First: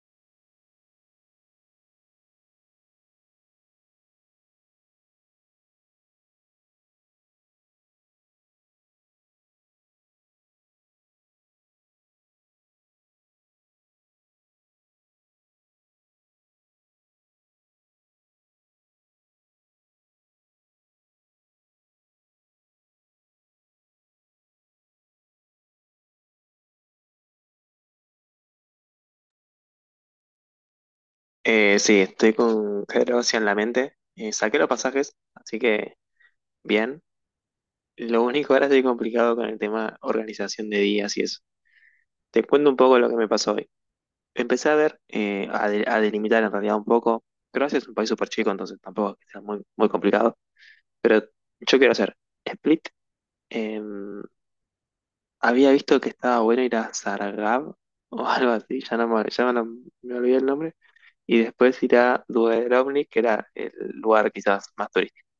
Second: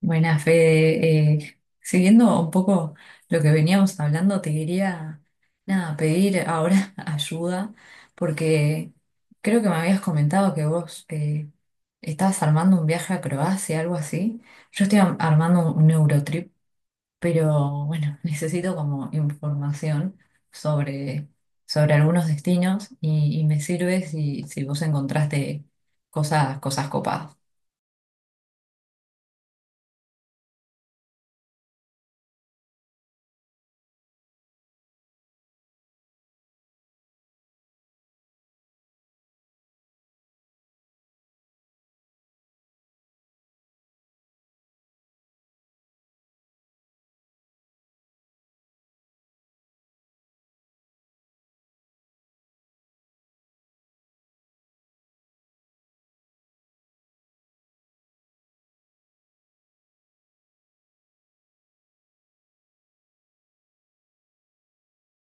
Buenas, Fede. Siguiendo un poco lo que veníamos hablando, te quería nada, pedir ahora ayuda, porque creo que me habías comentado que vos estabas armando un viaje a Croacia, algo así. Yo estoy armando un Eurotrip, pero bueno, necesito como información sobre, sobre algunos destinos y me sirve si vos encontraste cosas copadas. Sí, estoy con Pedro Ossi en la mente. Saqué los pasajes, así que bien. Lo único ahora estoy complicado con el tema organización de días y eso. Te cuento un poco lo que me pasó hoy. Empecé a ver, a delimitar en realidad un poco. Croacia es un país súper chico, entonces tampoco es que sea muy, muy complicado. Pero yo quiero hacer Split. em, Había visto que estaba bueno ir a Saragab o algo así, me olvidé el nombre. Y después ir a Dubrovnik, que era el lugar quizás más turístico.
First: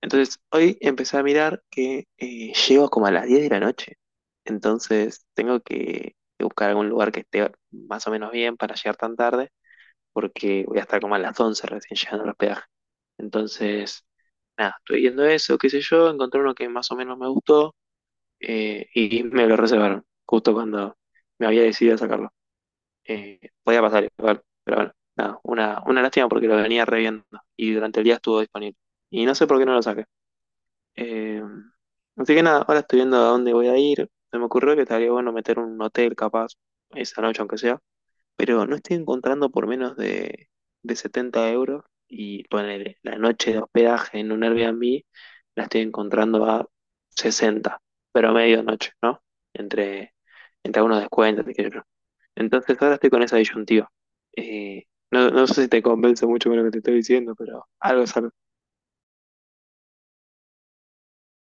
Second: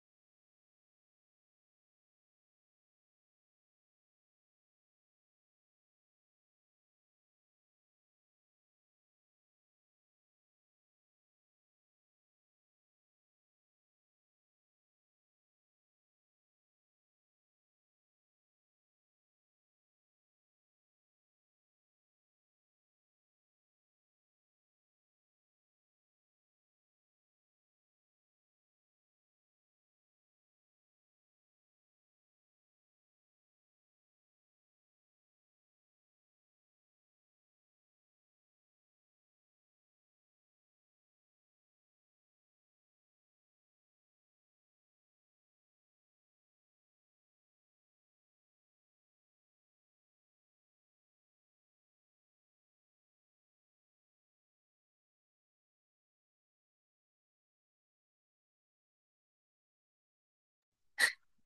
Entonces, hoy empecé a mirar que llego como a las 10 de la noche. Entonces, tengo que buscar algún lugar que esté más o menos bien para llegar tan tarde, porque voy a estar como a las 11 recién llegando al hospedaje. Entonces, nada, estoy viendo eso, qué sé yo, encontré uno que más o menos me gustó, y me lo reservaron, justo cuando me había decidido a sacarlo. Podía pasar igual, pero bueno, nada, una lástima porque lo venía reviendo y durante el día estuvo disponible. Y no sé por qué no lo saqué. Eh, Así que nada, ahora estoy viendo a dónde voy a ir. Se me ocurrió que estaría bueno meter un hotel capaz esa noche, aunque sea. Pero no estoy encontrando por menos de 70 euros. Y poner la noche de hospedaje en un Airbnb la estoy encontrando a 60 pero medianoche, ¿no? Entre, entre algunos descuentos, qué sé yo. Entonces ahora estoy con esa disyuntiva. Eh, no, no sé si te convence mucho con lo que te estoy diciendo, pero algo es algo.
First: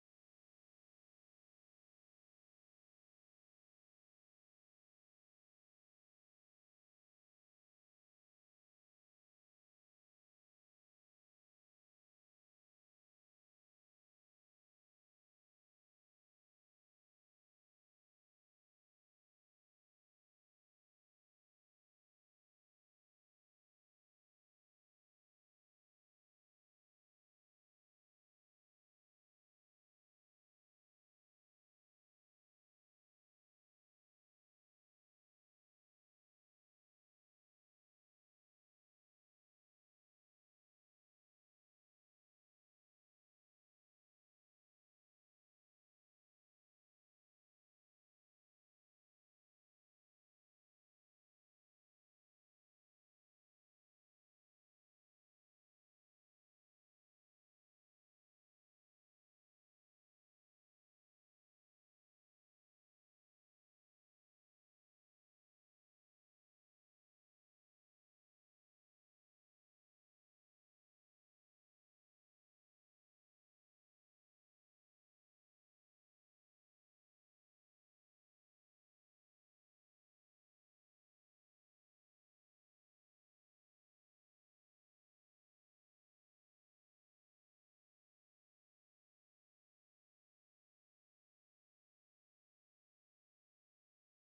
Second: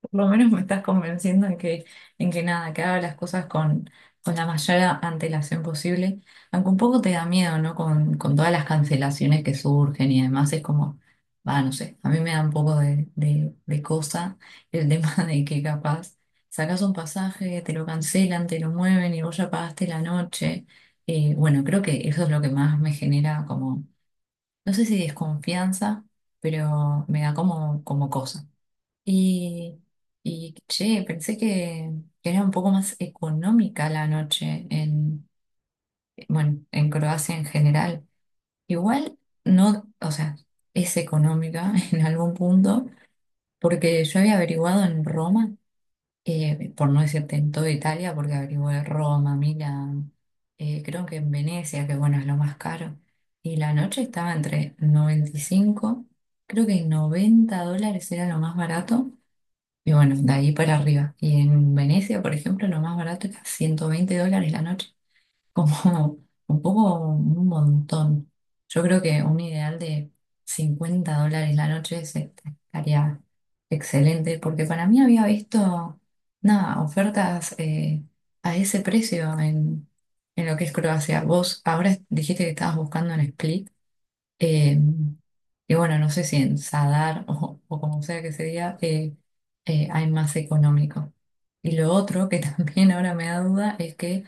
Por lo menos me estás convenciendo en en que nada, que haga las cosas con la mayor antelación posible, aunque un poco te da miedo, ¿no? Con todas las cancelaciones que surgen y demás, es como, va, no sé, a mí me da un poco de cosa el tema de que capaz sacas un pasaje, te lo cancelan, te lo mueven y vos ya pagaste la noche. Bueno, creo que eso es lo que más me genera como, no sé si desconfianza, pero me da como, como cosa. Y, y che, pensé que era un poco más económica la noche en, bueno, en Croacia en general. Igual no, o sea, es económica en algún punto, porque yo había averiguado en Roma, por no decirte en toda Italia, porque averigué Roma, Milán, creo que en Venecia, que bueno, es lo más caro. Y la noche estaba entre 95, creo que 90 dólares era lo más barato y bueno, de ahí para arriba. Y en Venecia, por ejemplo, lo más barato era 120 dólares la noche. Como un poco, un montón. Yo creo que un ideal de 50 dólares la noche estaría excelente, porque para mí había visto, nada, ofertas a ese precio en lo que es Croacia. Vos ahora dijiste que estabas buscando en Split. Eh, y bueno, no sé si en Sadar o como sea que se diga, hay más económico. Y lo otro que también ahora me da duda es que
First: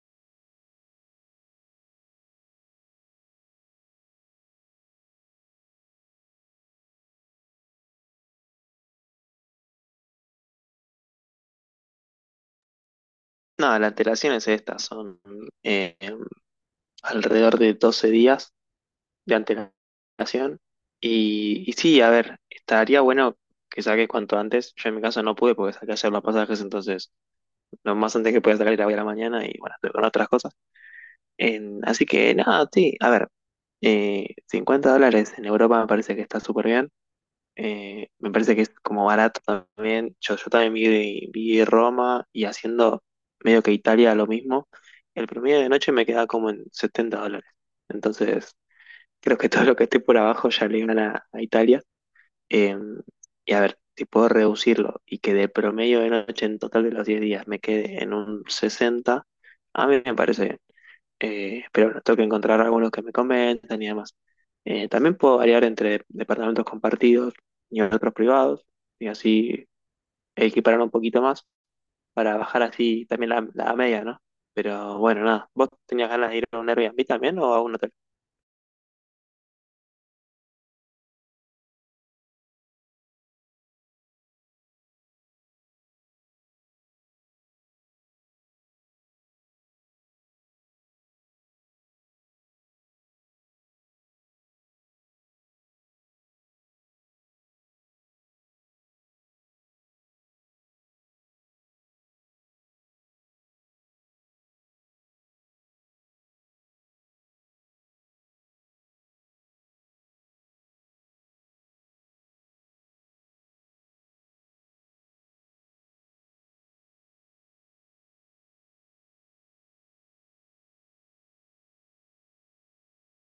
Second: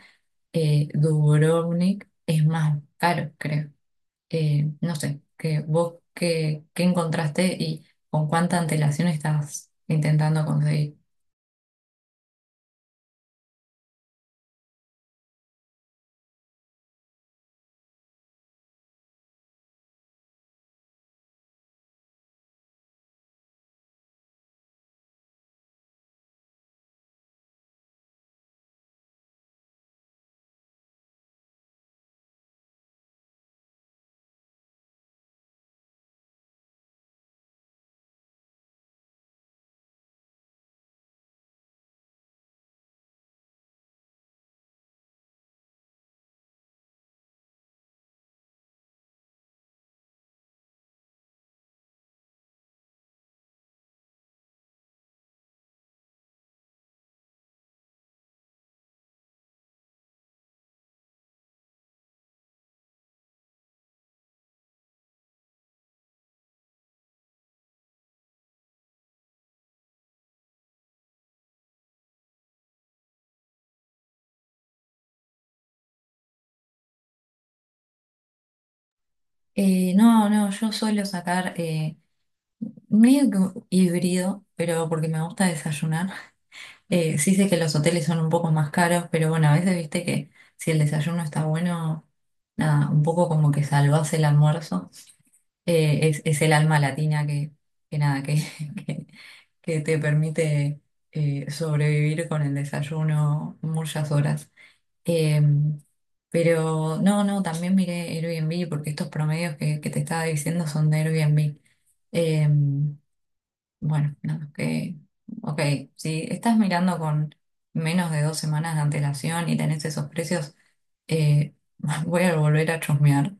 Dubrovnik es más caro, creo. No sé, que vos qué, qué encontraste y con cuánta antelación estás intentando conseguir. No, las antelación es esta, son alrededor de 12 días de antelación. Y sí, a ver, estaría bueno que saques cuanto antes. Yo en mi caso no pude porque saqué ayer los pasajes, entonces lo más antes que podía sacar era hoy a la mañana y bueno, estoy con otras cosas. Así que nada, sí, a ver, $50 en Europa me parece que está súper bien. Me parece que es como barato también. Yo también vi Roma y haciendo medio que Italia lo mismo. El promedio de noche me queda como en $70. Entonces, creo que todo lo que esté por abajo ya le iban a Italia. Eh, y a ver, si puedo reducirlo y que del promedio de noche en total de los 10 días me quede en un 60 a mí me parece bien. Pero bueno, tengo que encontrar algunos que me comentan y demás. También puedo variar entre departamentos compartidos y otros privados, y así equiparar un poquito más para bajar así también la media, ¿no? Pero bueno, nada. ¿Vos tenías ganas de ir a un Airbnb también o a uno? No, no, yo suelo sacar medio que híbrido, pero porque me gusta desayunar. Sí sé que los hoteles son un poco más caros, pero bueno, a veces viste que si el desayuno está bueno, nada, un poco como que salvás el almuerzo. Es el alma latina que nada, que, que, que te permite sobrevivir con el desayuno muchas horas. Eh, pero no, no, también miré Airbnb porque estos promedios que te estaba diciendo son de Airbnb. Em, bueno, nada, que, ok, si estás mirando con menos de 2 semanas de antelación y tenés esos precios, eh, voy a volver a chusmear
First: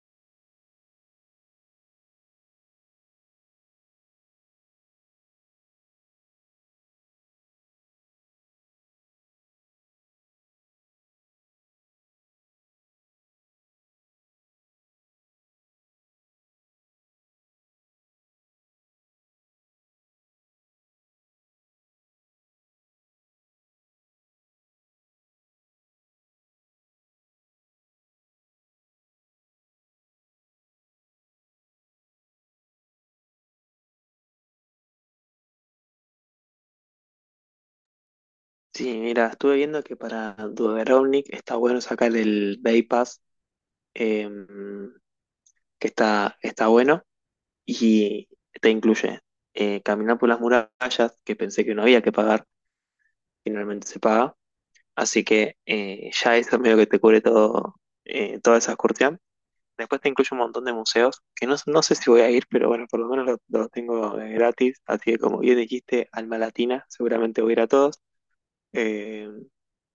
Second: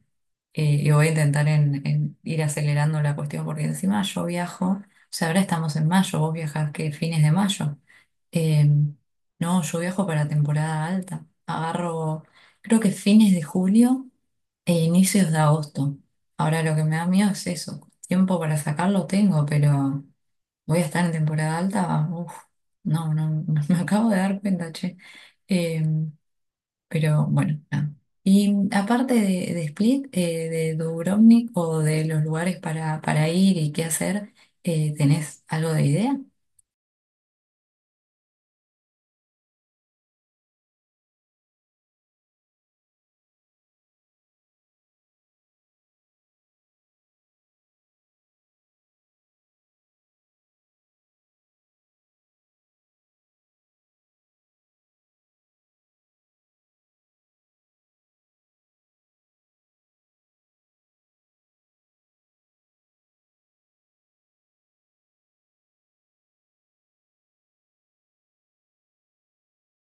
y voy a intentar en ir acelerando la cuestión porque encima yo viajo, o sea, ahora estamos en mayo, vos viajás que fines de mayo. Eh, no, yo viajo para temporada alta, agarro creo que fines de julio e inicios de agosto. Ahora lo que me da miedo es eso, tiempo para sacarlo tengo, pero voy a estar en temporada alta, uf, no, no, no, me acabo de dar cuenta, che. Eh, pero bueno, nada. Y aparte de Split, de Dubrovnik o de los lugares para ir y qué hacer, ¿tenés algo de idea? Sí, mira, estuve viendo que para Dudovnik está bueno sacar el Bay Pass, eh, que está bueno, y te incluye caminar por las murallas, que pensé que no había que pagar, finalmente se paga, así que ya eso medio que te cubre todo, toda esa excursión. Después te incluye un montón de museos, que no, no sé si voy a ir, pero bueno, por lo menos los tengo gratis, así que como bien dijiste, alma latina, seguramente voy a ir a todos. Em,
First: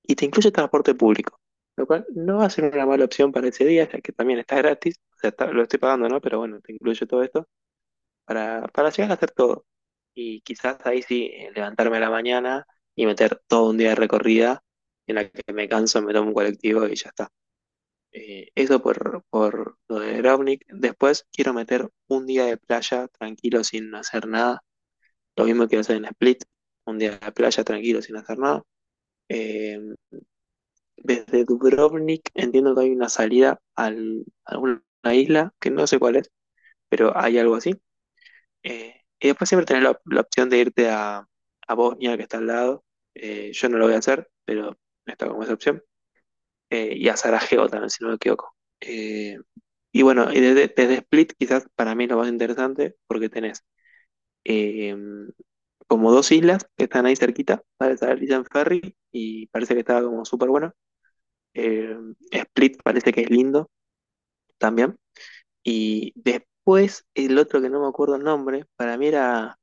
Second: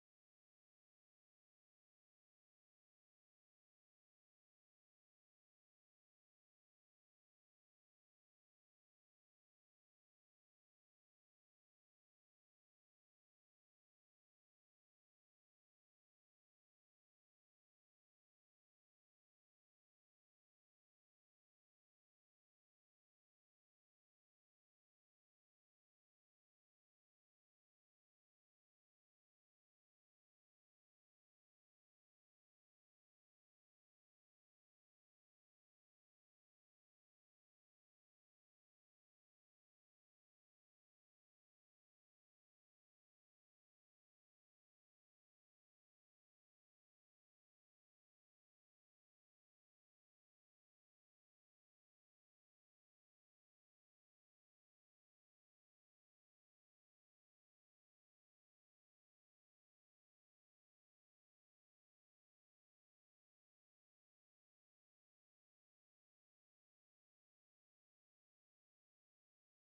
y te incluye transporte público, lo cual no va a ser una mala opción para ese día, ya que también está gratis, o sea, lo estoy pagando, ¿no? Pero bueno, te incluye todo esto para llegar a hacer todo. Y quizás ahí sí, levantarme a la mañana y meter todo un día de recorrida en la que me canso, me tomo un colectivo y ya está. Eso por lo de Dubrovnik. Después quiero meter un día de playa tranquilo sin hacer nada. Lo mismo quiero hacer en Split, un día de playa tranquilo sin hacer nada. Eh, Desde Dubrovnik entiendo que hay una salida a alguna isla, que no sé cuál es, pero hay algo así. Y después siempre tenés la opción de irte a Bosnia, que está al lado. Yo no lo voy a hacer, pero no está como esa opción. Y a Sarajevo también, si no me equivoco. Eh, y bueno, y desde Split quizás para mí es lo más interesante porque tenés eh, como dos islas que están ahí cerquita para salir en ferry y parece que está como súper bueno. Eh, Split parece que es lindo, también. Y después el otro que no me acuerdo el nombre, para mí era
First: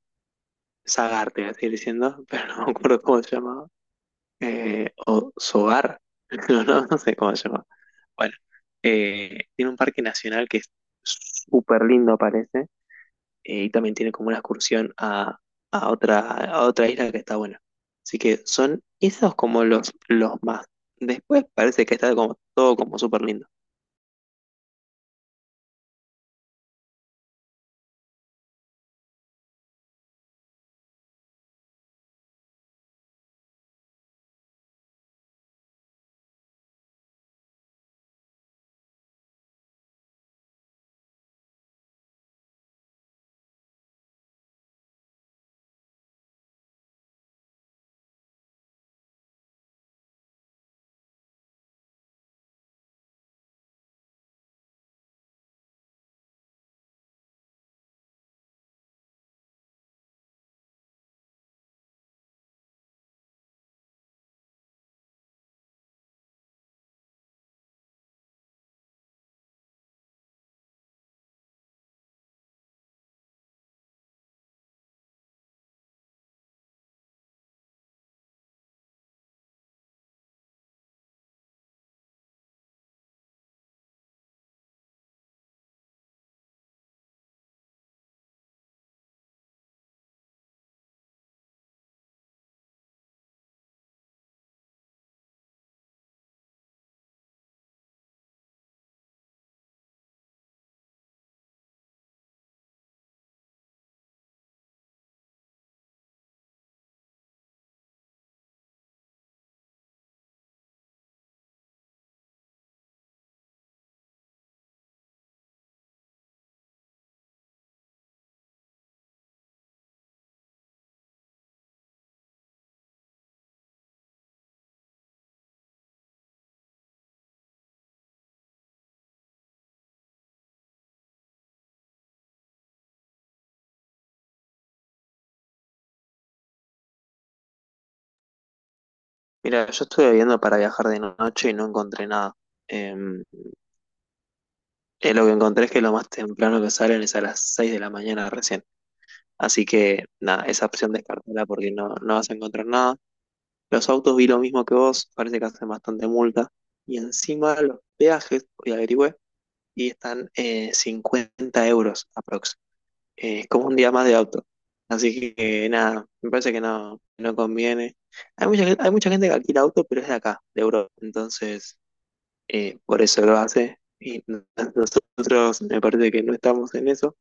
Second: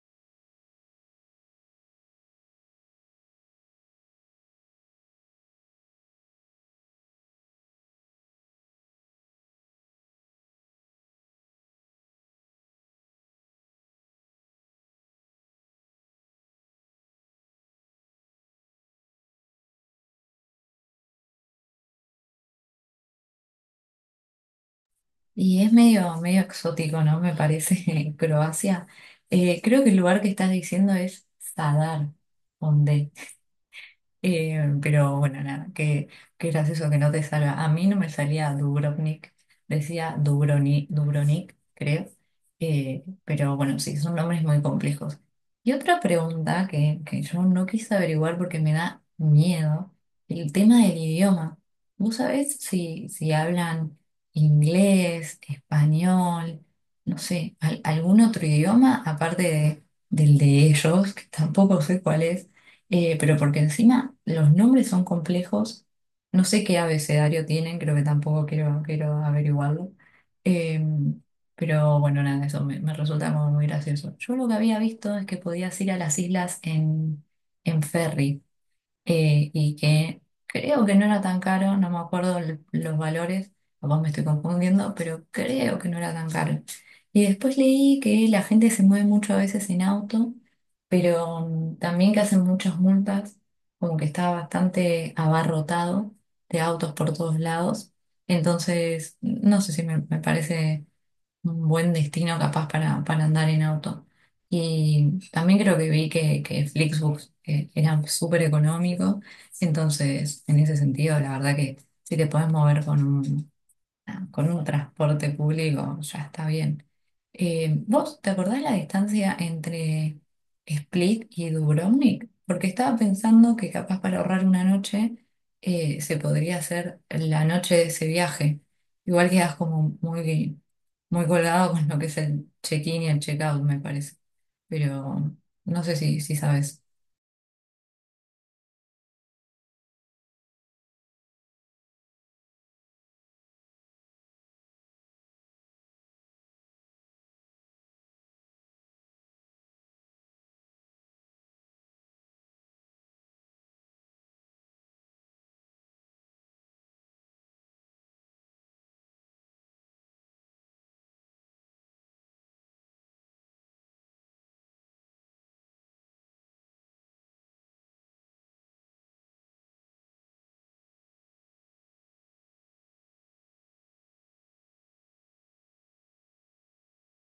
Zagarte, voy a seguir diciendo, pero no me acuerdo cómo se llamaba. O Sogar, no, no, no sé cómo se llamaba. Bueno, tiene un parque nacional que es súper lindo, parece, y también tiene como una excursión a otra isla que está buena. Así que son esos como los más. Después parece que está como todo como súper lindo. Y es medio, medio exótico, ¿no? Me parece Croacia. Creo que el lugar que estás diciendo es Zadar. Pero bueno, nada, qué, qué gracioso que no te salga. A mí no me salía Dubrovnik, decía Dubroni, Dubrovnik, creo. Pero bueno, sí, son nombres muy complejos. Y otra pregunta que yo no quise averiguar porque me da miedo, el tema del idioma. ¿Vos sabés si hablan inglés, español, no sé, algún otro idioma aparte de, del de ellos, que tampoco sé cuál es? Pero porque encima los nombres son complejos, no sé qué abecedario tienen, creo que tampoco quiero, quiero averiguarlo. Eh, pero bueno, nada, eso me, me resulta como muy gracioso. Yo lo que había visto es que podías ir a las islas en ferry y que creo que no era tan caro, no me acuerdo los valores, capaz me estoy confundiendo, pero creo que no era tan caro. Y después leí que la gente se mueve mucho a veces en auto, pero también que hacen muchas multas, como que está bastante abarrotado de autos por todos lados. Entonces, no sé si me, me parece un buen destino capaz para andar en auto. Y también creo que vi que Flixbus era súper económico, entonces en ese sentido la verdad que si te podés mover con un, ah, con un transporte público ya está bien. ¿Vos te acordás la distancia entre Split y Dubrovnik? Porque estaba pensando que capaz para ahorrar una noche se podría hacer la noche de ese viaje. Igual quedas como muy, muy colgado con lo que es el check-in y el check-out, me parece. Pero no sé si sabes. Mira, yo estuve viendo para viajar de noche y no encontré nada. Eh, lo que encontré es que lo más temprano que salen es a las 6 de la mañana recién. Así que nada, esa opción descartala porque no, no vas a encontrar nada. Los autos vi lo mismo que vos, parece que hacen bastante multa. Y encima los peajes, hoy averigüé, y están 50 € aprox. Es como un día más de auto. Así que nada, me parece que no, no conviene. Hay mucha gente que alquila auto, pero es de acá, de Europa. Entonces, por eso lo hace. Nosotros me parece que no estamos en eso,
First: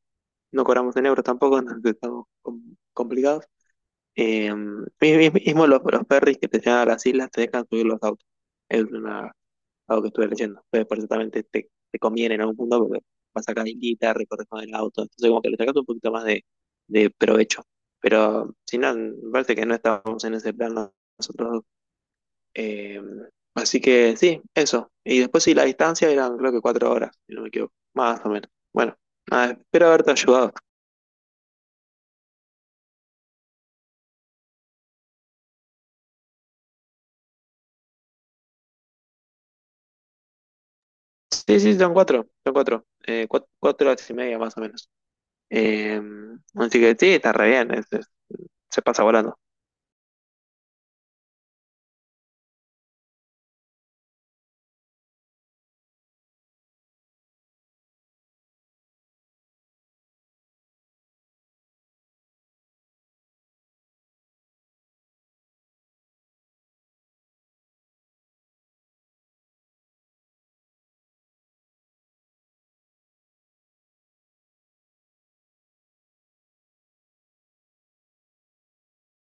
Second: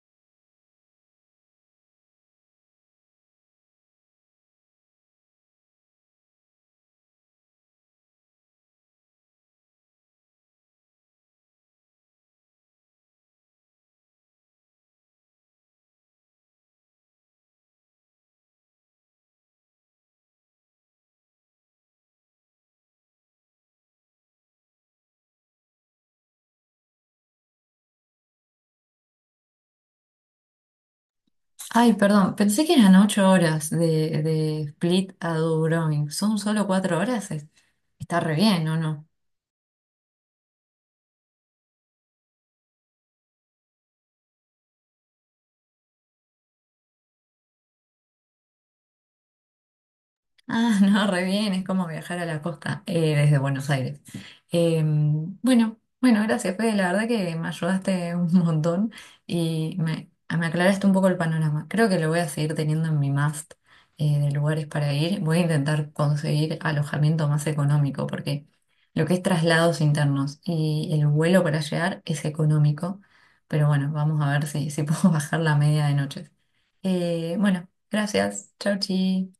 no cobramos en euros tampoco, entonces estamos complicados. Eh, mi- Mismo los ferries que te llevan a las islas te dejan subir los autos. Es una, Algo que estuve leyendo. Entonces, por eso también te conviene en algún punto porque vas acá guita, recorres con el auto. Entonces, como que le sacas un poquito más de provecho. Pero si no, me parece que no estamos en ese plan nosotros dos. Eh, Así que sí, eso. Y después sí, la distancia eran creo que 4 horas, si no me equivoco, más o menos. Bueno, nada, espero haberte ayudado. Ay, perdón, pensé que eran 8 horas de Split a Dubrovnik. ¿Son solo 4 horas? Es- está re bien, ¿o no? Sí, sí, son cuatro horas y media más o menos. Eh, Así que sí, está re bien, se pasa volando. Ah, no, re bien, es como viajar a la costa desde Buenos Aires. Bueno, bueno, gracias, Fede, la verdad que me ayudaste un montón y me aclaraste un poco el panorama. Creo que lo voy a seguir teniendo en mi must de lugares para ir. Voy a intentar conseguir alojamiento más económico porque lo que es traslados internos y el vuelo para llegar es económico, pero bueno, vamos a ver si puedo bajar la media de noches. Bueno, gracias, chau, chi.